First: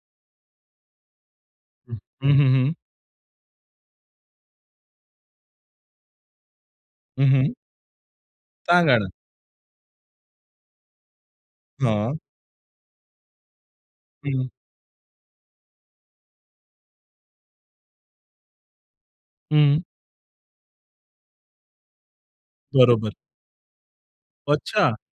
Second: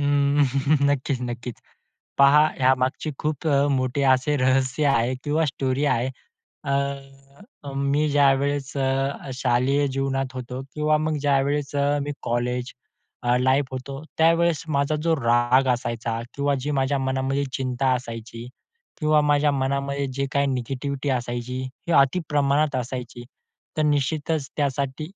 हं, नक्कीच-नक्कीच हं, हं, पहा, हं, हं. यामागची खूप अ, मोठे असे रहस्य आहे किंवा स्टोरी आहे. हं, हं. अ, मी ज्यावेळेस सांगा ना? अ, शालेय जीवनात होतो किंवा मग ज्यावेळेस अ, मी हां. कॉलेज लाईफ मध्ये होतो. हं. त्यावेळेस माझा जो राग असायचा किंवा जी माझ्या मनामध्ये चिंता असायची किंवा माझ्या हं. मनामध्ये जे काही निगेटिव्हिटी असायची ती अतिप्रमाणात बरोबर. असायची, तर निश्चितच अच्छा. त्यासाठी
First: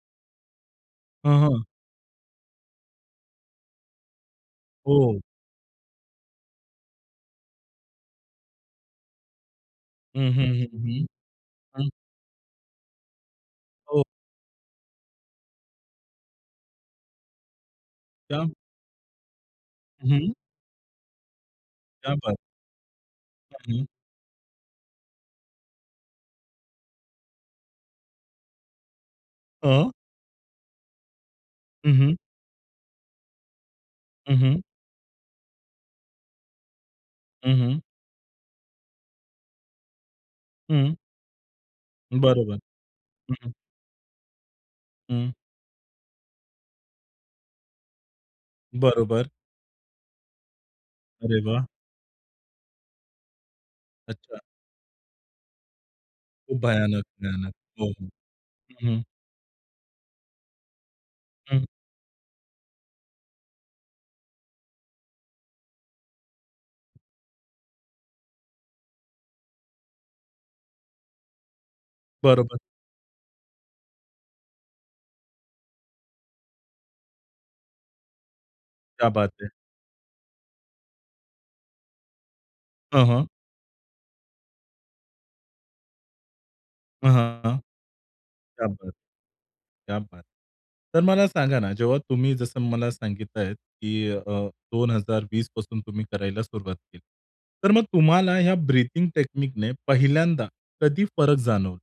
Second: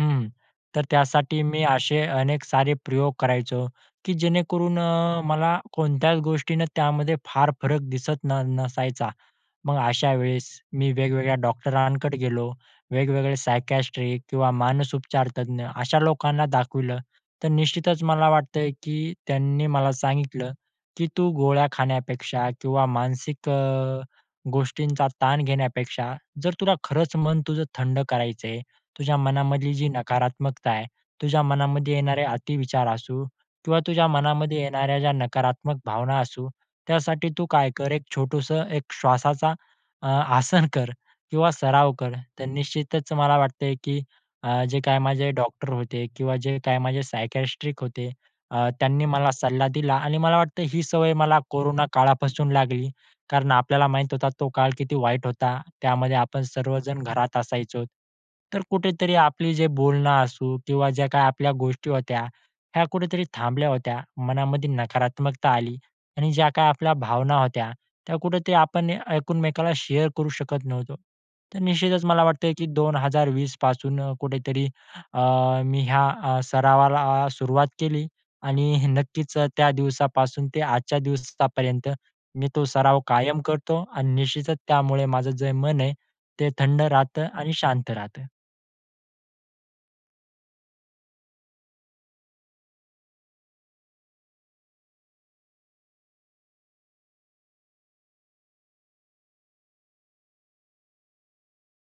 हं, तर हं, त्यासाठी मी हं. असे अनेक सारे प्रयोग करायचो की जेणेकरून हो. अ, मला कोणत्याच गोष्टीने त्यामध्ये फार फरक दिसत न नसायचा. मग अशा हं, वेळेस हं, हं, मी हं, वेगवेगळ्या हं. डॉक्टरांकडे गेलो. वेगवेगळे सायकायट्रिस्ट हो. किंवा मानस उपचार तज्ञ अशा लोकांना दाखवलं, तर निश्चितच मला क्या वाटतंय की त्यांनी मला हं. सांगितलं की तू गोळ्या क्या बात. खाण्यापेक्षा किंवा मानसिक हं. अ, गोष्टींचा ताण घेण्यापेक्षा जर तुला खरंच तुझं थंड करायचंय. तुझ्या मनामधली जी हां. नकारात्मकता आहे, तुझ्या हं, मनामध्ये हं. येणारे अतिविचार असू किंवा तुझ्या हं, हं. मनामध्ये येणाऱ्या ज्या नकारात्मक भावना असू, त्यासाठी तू हं, काय हं. कर, एक छोटसं एक श्वासाचा, अ, आसन कर हं. किंवा सराव कर. तर बरोबर, निश्चितच मला हं. वाटतंय की अ, जे अ, काही माझे हं. डॉक्टर होते किंवा जे काही माझे सायकायट्रिस्ट होते अ, त्यांनी बरोबर. मला सल्ला दिला आणि मला वाटतं ही सवय मला अरे वाह! कोरोना काळापासून लागली, कारण आपल्याला माहीत होता, अच्छा. तो काळ किती वाईट होता. त्यामध्ये आपण खूप सर्वजण भयानक, घरात भयानक. असायचो. हो, हो. तर हं. कुठेतरी आपली जे बोलणं असू किंवा ज्या काही आपल्या हं. गोष्टी होत्या, ह्या कुठेतरी थांबल्या होत्या. मनामध्ये नकारात्मकता आली आणि ज्या काही आपल्या भावना होत्या, त्या कुठेतरी आपण एकमेकाला शेअर करू शकत नव्हतो. तर निश्चितच मला वाटतंय बरोबर. की 2020 पासून कुठेतरी अ, मी ह्या अ, सरावाला सुरुवात केली आणि क्या बात नक्कीच अ, है. त्या दिवसापासून ते आजच्या दिवसापर्यंत मी तो सराव हं, हं. कायम करतो आणि निश्चितच त्यामुळे माझं जे मन आहे ते थंड अ, राहतं आणि हां, शांत राहतं. क्या बात, क्या बात. तर मला सांगा ना जेव्हा तुम्ही जसं मला सांगितलं आहे की अ, 2020 पासून तुम्ही करायला सुरुवात केली. तर मग तुम्हाला या ब्रीदींग टेकनीकने पहिल्यांदा कधी फरक जाणवलं?